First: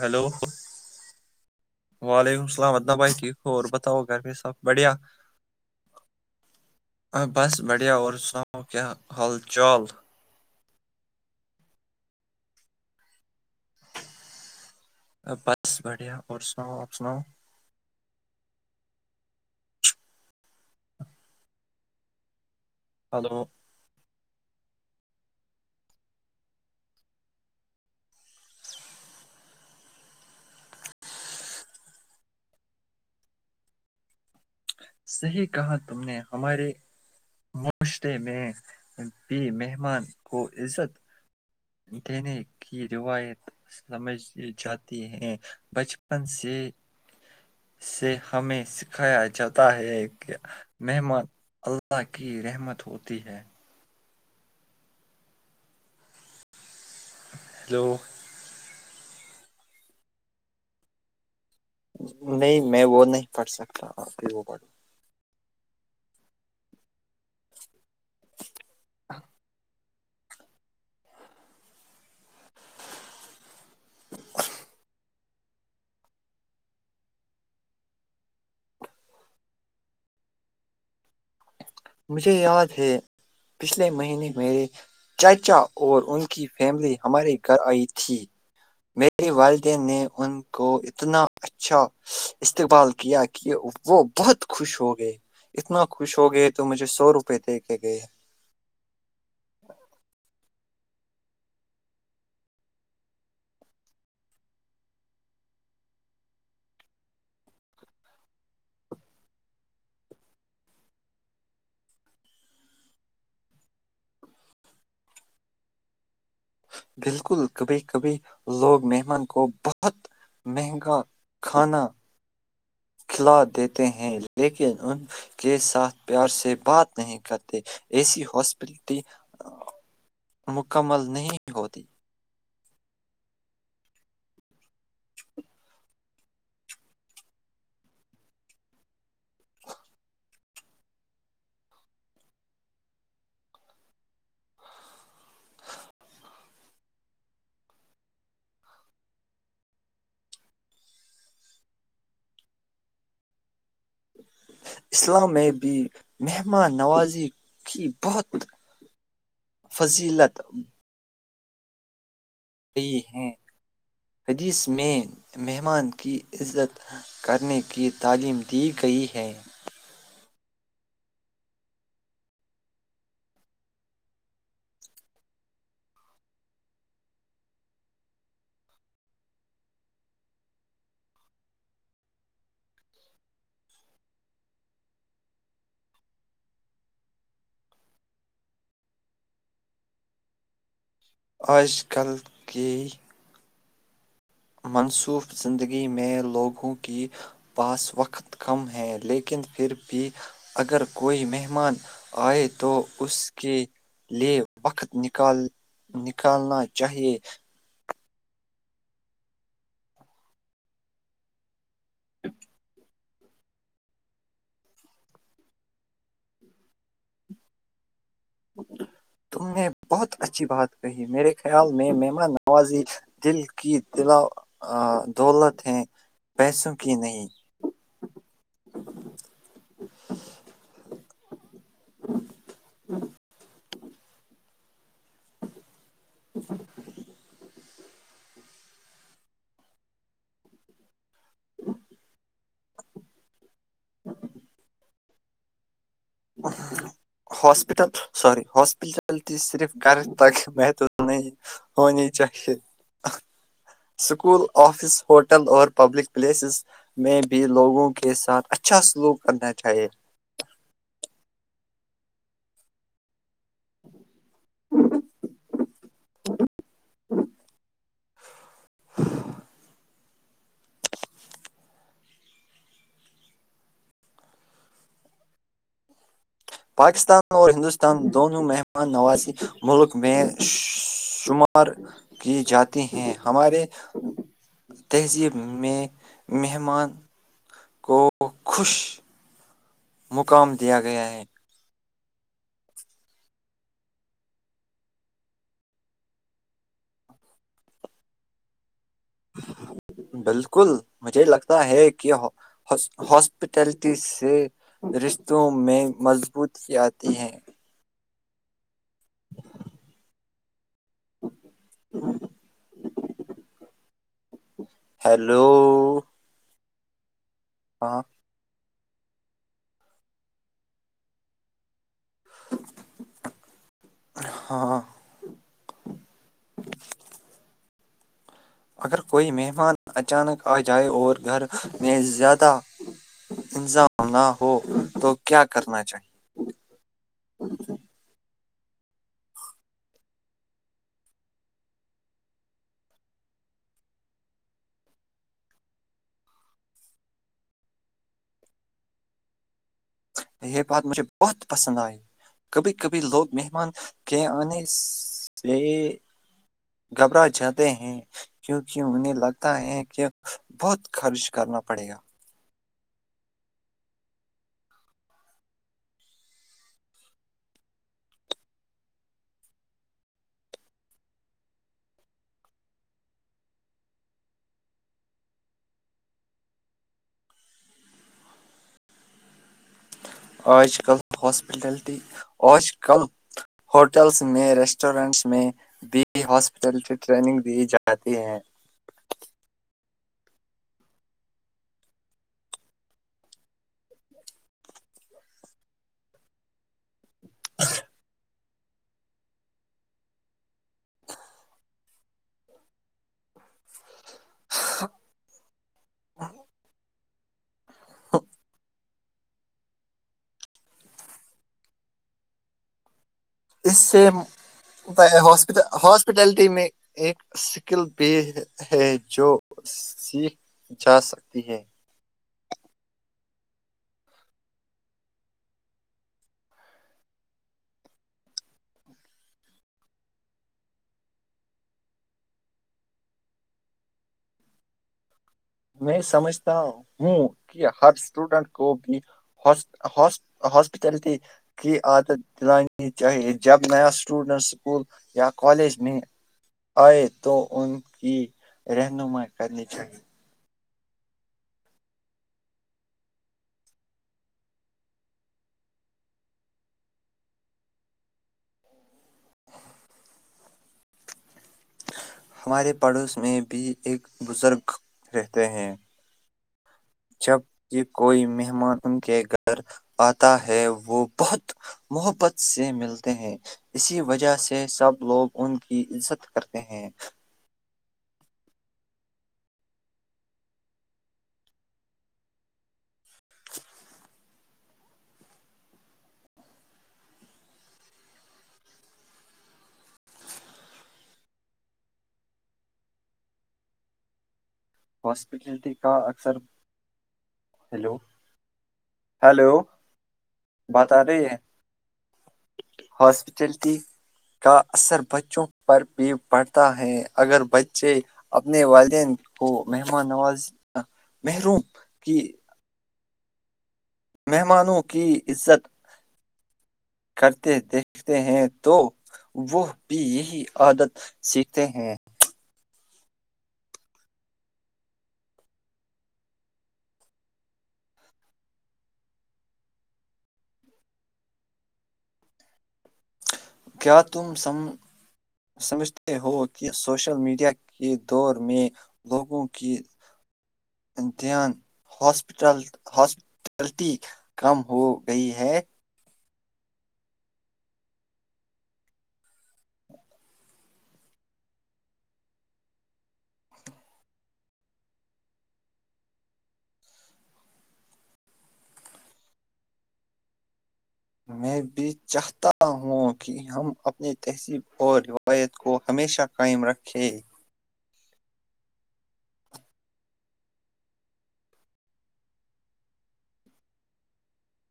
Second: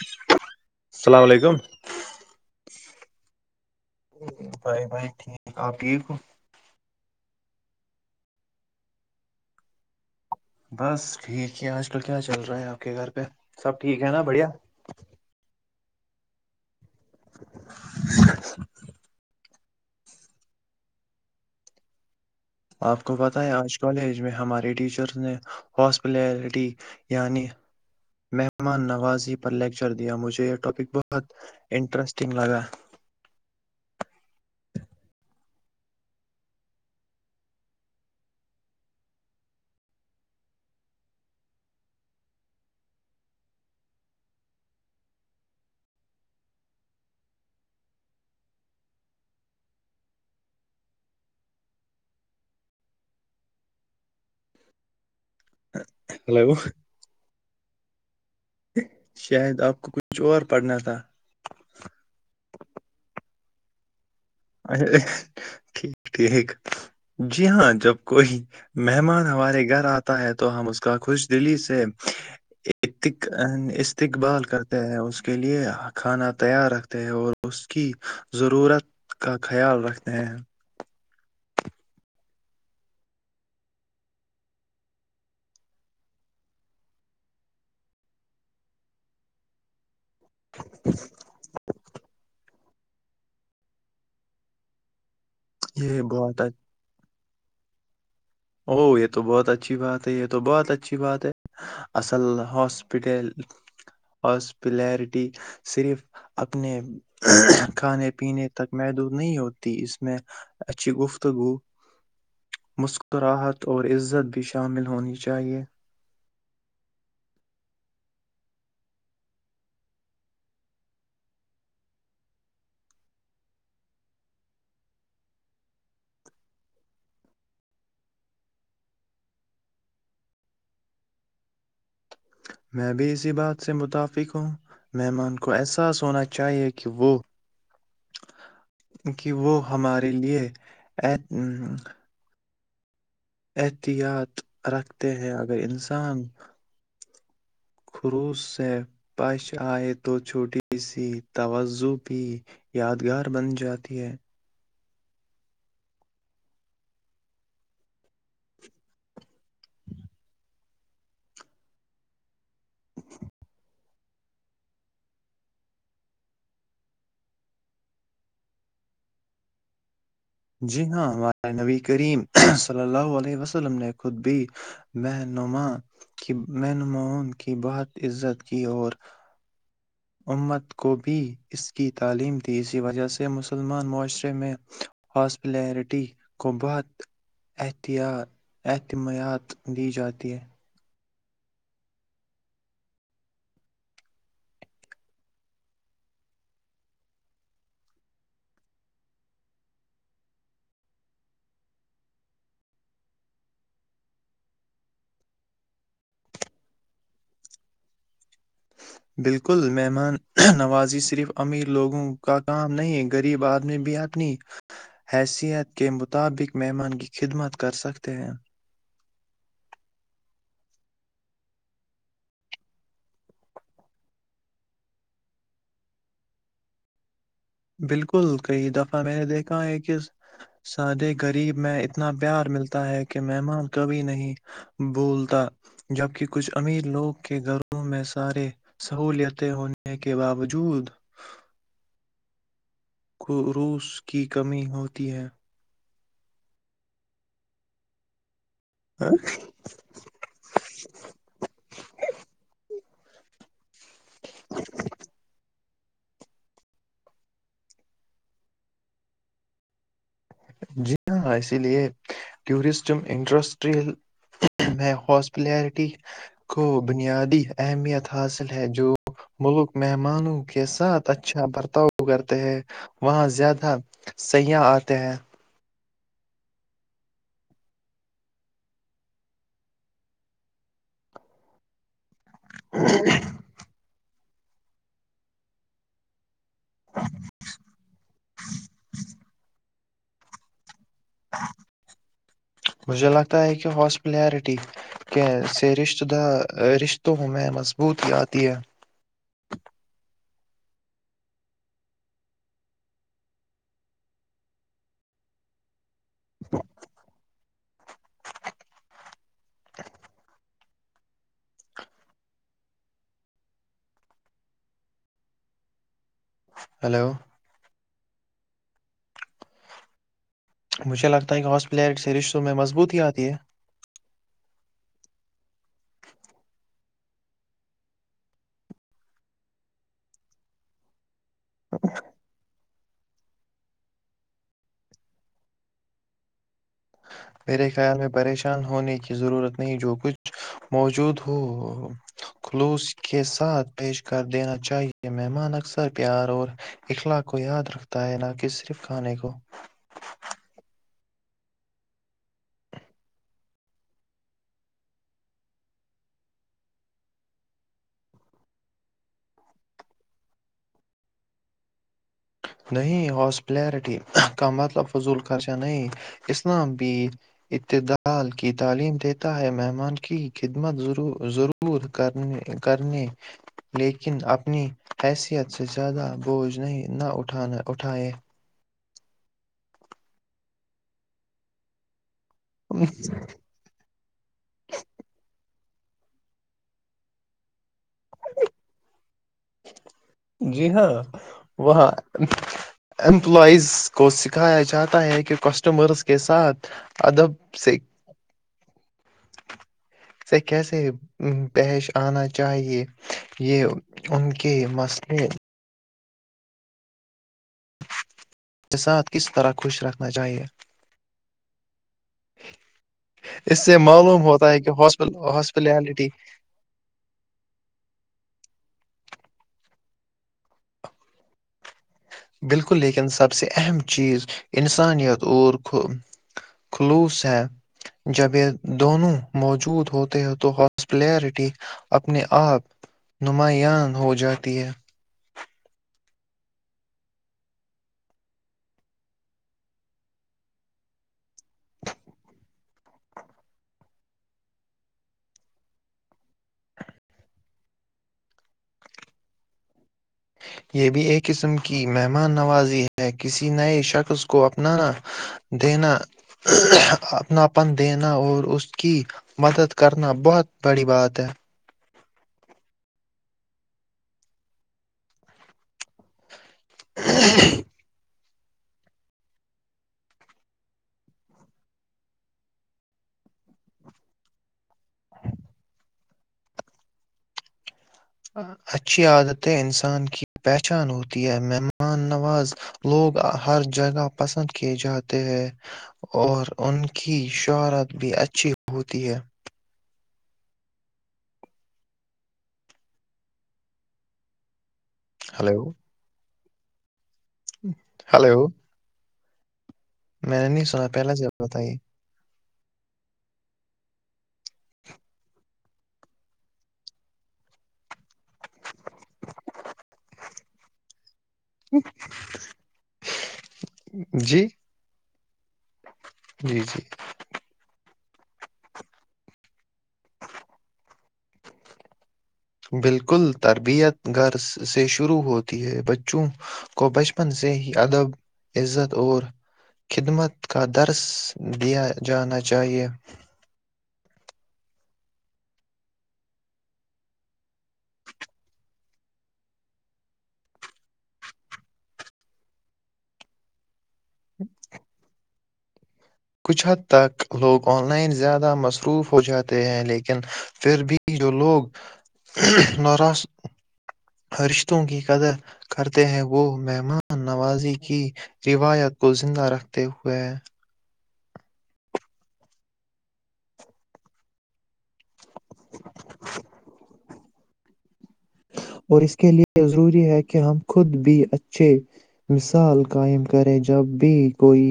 hello السلام علیکم وعلیکم السلام [unintelligible] ب بھائی ٹھیک ہو [unintelligible] سب بھائی بڑھیا بھائی ٹھیک آپ ٹھیک ہو [unintelligible] آ، بس بڑھیا اور سناؤ کیا حال چال [unintelligible] بس ٹھیک ہے آج کل کیا چل رہا ہے آپ کے گھر پہ [unintelligible] سب ٹھیک ہے نا بڑھیا [unintelligible] [inaudible] [inaudible] آ، بس بڑھیا اور ساپ [unintelligible] سناو [unintelligible] آپ کو پتہ ہلو ہے آج کالج [unintelligible] ہمارے ٹیچرز نے ہاسپلٹی یعنی مہمان نوازی پر لیکچر دیا مجھے یہ ٹاپک بہت انٹرسٹنگ لگا [unintelligible] صحیح کہا تم نے ہمارے معاشرے میں بھی مہمان کو عزت دینے کی روایت سمجھ جاتی ہے بچپن سے [unintelligible] سے ہمیں سکھایا جاتا ہے کہ مہمان اللہ کی رحمت ہوتی ہے [unintelligible] ہلو [inaudible] دو [unintelligible] شاید اپ کو کچھ اور پڑھنا تھا نہیں، میں وہ نہیں پڑھ سکتا آپ ہی وہ پڑھ ٹھیک [unintelligible] ٹھیک جی ہاں جب کوئی مہمان ہمارے گھر آتا [inaudible] تو ہم اس کا خوش دلی سے استقبال کرتے ہیں اس کے لیے کھانا تیار رکھتے ہیں اور اس کی ضرورت کا خیال رکھتے ہیں [unintelligible] مجھے یاد ہے پچھلے مہینے میرے چاچا اور ان کی فیملی ہمارے گھر آئی تھی میرے والدین نے ان کو اتنا اچھا استقبال کیا کہ وہ بہت خوش ہوگئے اتنا یہ خوش بہت ہوگئے اچ- سو روپئے دے کے گئے ہے او جو یھ تو بہت اچھی بات ہے یہ تو بہت اچھی بات ہے اصل ہاسپٹل ہاسپلیرٹی صرف اپنے کھانے پینے تک محدود نہیں ہوتی اس میں اچھی گفتگو مکل راحت اور عزت بھی شامل ہونی چاہیے بالکل کبھی کبھی لوگ مہمان کو بہت مہنگا کھانا کھلا دیتے ہیں لیکن ان کے ساتھ پیار سے بات نہیں کرتے ایسی ہاسپٹلٹی مکمل نہیں ہوتی میں بھی اسی بات سے متفق ہوں مہمان کو احساس ہونا چاہیے کہ وہ کہ وہ ہمارے لیے احتیاط رکھتے ہیں اگر انسان [inaudible] خلوس سے پیش آئے تو چھوٹی سی توجہ بھی یادگار بن جات اتی ہے اسلام میں بھی مہمان نوازی کی بہت فضیلت دی ہیں حدیث میں مہمان کی عزت کرنے کی تعلیم دی گئی ہے جی ہاں ہمارا نبی کریم صلی اللہ علیہ وسلم نے خود بھی مھما نوں کی بہت عزت کی اور امت کو بھی اس کی تعلیم تھی اسی وجہ سے مسلمان معاشرے میں ہاسپٹلرٹی کو بہت احتیاط احتیاط دی جاتی ہے آج کل کے منسوف زندگی میں لوگوں کی پاس وقت کم ہیں لیکن پھر بھی اگر کوئی مہمان آئے تو اس کے لیے وقت نکال نکالنا چاہیے بالکل مہمان نوازی صرف امیر لوگوں کا کام نہیں غریب آدمی بھی اپنی حیثیت کے مطابق مہمان کی خدمت کر سکتے ہیں تم نے بہت اچھی بات کہی میرے خیال میں ممان نوازی دل کی دلا دولت ہیں پیسوں کی نہیں بالکل بالکل کئی دفعہ میں نے دیکھا ہے کہ سادے غریب میں اتنا پیار ملتا ہے کہ مہمان کبھی نہیں بولتا جبکہ کچھ امیر لوگ کے گھر گھروں میں سارے سہولتیں ہونے کے باوجود [unintelligible] ھوس کی کمی ہو تی ہیں ہاسپٹل ساری ہاسپٹلٹی صرف کر تک محتو نہیں ہونی چاہیے اسکول آفس ہوٹل اور پبلک پلیسز میں بھی لوگوں کے ساتھ اچھا سلوک کرنا چاہیے جی ہاں اسی لیے ٹورسٹ انٹرسٹ ریل میں ہاسپلیرٹی کو بنیادی اہمیت حاصل ہے جو ملک میں مانوں کے ساتھ اچھا برتاؤ کرتے ہیں وہاں زیادہ سیاح آتے ہیں پاکستان اور ہندوستان دونوں مہمان نوازی ملک میں شمار کی جاتے ہیں ہمارے تذ میں مہمان کو خوش مقام دیا گیا ہے مجھے لگتا ہے کہ ہاسپلیرٹی سے رشتوں میں مضبوطی آتی ہے بالکل مجھے لگتا ہے کہ ہاسپٹلٹی سے رشتوں میں مضبوط کی آتی ہیں ہیلو ہیلو ہاں مجھے لگتا ہے کہ ہاسپلیٹس رشوں میں مضبوط آتی ہے ہاں اگر کوئی مہمان اچانک آ جائے اور گھر میں زیادہ انظام نہ ہو تو کیا کرنا چاہیے میرے خیال میں پش چان ہونے کی ضرورت نہیں جو کچھ موجود ہو خلوص کے ساتھ پیش کر دینا چاہیئے مہمان اکثر پیار اور اخلاق کو یاد رکھتا ہے نہ کہ صرف کھانے کو یہ بات مجھے بہت پسند آئی کبھی کبھی لوگ مہمان کے آنے سے گھبرا جاتے ہیں کیونکہ انہیں لگتا ہے کہ بہت خرچ کرنا پڑے گا نہیں ہاسپلیرٹی کا مطلب فضول خرچہ نہیں اسلام بھی ابتدال کی تعلیم دیتا ہے مہمان کی خدمت ضرور کر کرنے لیکن اپنی حیثیت سے زیادہ بوجھ نہیں نہ اٹھ اٹھانا اٹھاائے آج کل ہاسپٹلٹی آج کل ہوٹلس میں ریسٹورینٹس میں دی ہاسپٹال ٹگ دی جا جی ہیں جی ہاں وہاں امپلائز کو سکھایا جاتا ہے کہ کسٹمرس کے ساتھ اد س سے کیسے پیش آنا چاہیے یہ ان کے مسئلے کے ساتھ کس طرح خوش رکھنا چاہیے اس سے معلوم ہوتا ہے کہ ہاسپل ہسپ ہاسپٹیلٹی ہاسپٹلٹی میں ایک سکل بھی ہے جو سیکھ جا سکتی ہے بالکل لیکن سب سے اہم چیز انسانیت اور خلوص ہے جب یہ دونوں موجود ہوتے ہیں تو ہاسپلییرٹی اپنے آپ نماان ہو جاتی ہے میں سمجھتا ہوں کہ ہر اسٹوڈنٹ کو بھی ہاسپٹلٹی کی عادت دلانی چاہئے جب نیا اسٹوڈنٹ اسکول یا کالج میں آئے تو ان کی رہنمائی کرنی چاہیئے یہ بھی ایک قسم کی مہمان نوازی ہے کسی نئے شخص کو اپنا دینا اپناپن دینا اور اس کی مدد کرنا بہت بڑی بات ہے ہمارے پڑوس میں بھی ایک بزرگ رہتے ہیں جب یہ کوئی میں مہمان ان کے گھر آتا ہے وہ بہت محبت سے ملتے ہیں اسی وجہ سے سب لوگ ان کی عزت کرتے ہیں اچھی عادتیں انسان کی پہچان ہوتی ہیں مہمان نواز لوگ ہر جگہ پسند کیے جاتے ہیں اور ان کی شہرت بھی اچھی ہوتی ہے ہلو ہاسپٹلٹی کا اکثر ہلو ہلو میں نے نہیں سنا بات آ پہلا رہی سے ہے بتائیے ہاسپٹلٹی کا اثر بچوں کے پر بھی پڑھتا ہے اگر بچے اپنے والدین کو مہمان نواز محروم جی [unintelligible] [inaudible] جی مہمانوں کی عزت جی جی کرتے دیکھتے ہیں تو وہ بھی یہی عادت سیکھتے ہیں بالکل تربیت گر سے شروع ہوتی ہے بچوں کو بچپن سے ہی ادب عزت اور خدمت کا درس دیا جانا چاہیے کیا تم سمجھتے ہو کہ سوشل میڈیا کے دور میں لوگوں کی دھیانپ ہاسپٹلٹی کم ہو گئی ہے کچھ حد تک لوگ آن لائن زیادہ مصروف ہو جاتے ہیں لیکن پھر بھی جو لوگ نوراش رشتوں کی قدر کرتے ہیں وہ مہمان نوازی کی روایت کو زندہ رکھتے ہوئے ہیں میں بھی چاہتا ہوں کہ ہم اپنی تہذیب اور روایت کو ہمیشہ قائم رکھیں اور اس کے لئے ضروری ہے کہ ہم خود بھی اچھے مثال قائم کریں جب بھی کوئی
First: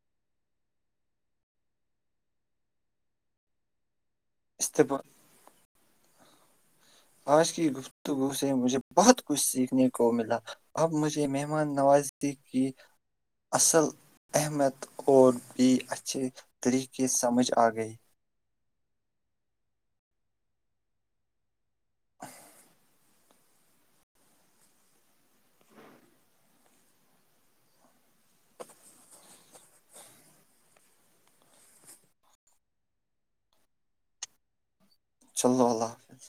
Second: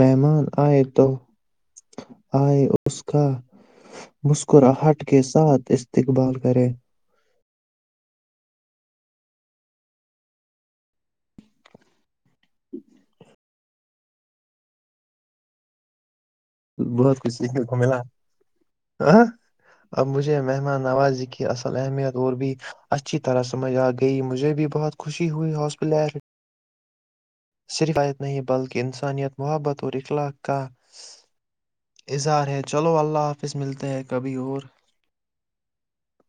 مہمان آئے تو آئے اس کا استب مسکراہٹ کے ساتھ اس اسقبال کرے آج کی گفتگو سے مجھے بہت کچھ سیکھنے کو ملا اب مجھے مہمان نوازی کی اصل احمیت اور بھی اچھے طریقے بہت کچھ سمجھ سیکھنے آ کو گئی ملا ہ اب مجھے مہمان نوازی کی اصل اہمیت اور بھی اچھی طرح سمجھ آ گئی مجھے بھی بہت خوشی ہوئی ہاسپٹ صرف فایت نہیں بلکہ انسانیت محبت اور اخلاق کا [inaudible] اظہار ہے چلو اللہ حافظ ملتے ہیں کبھی اور چلو اللہ حافظ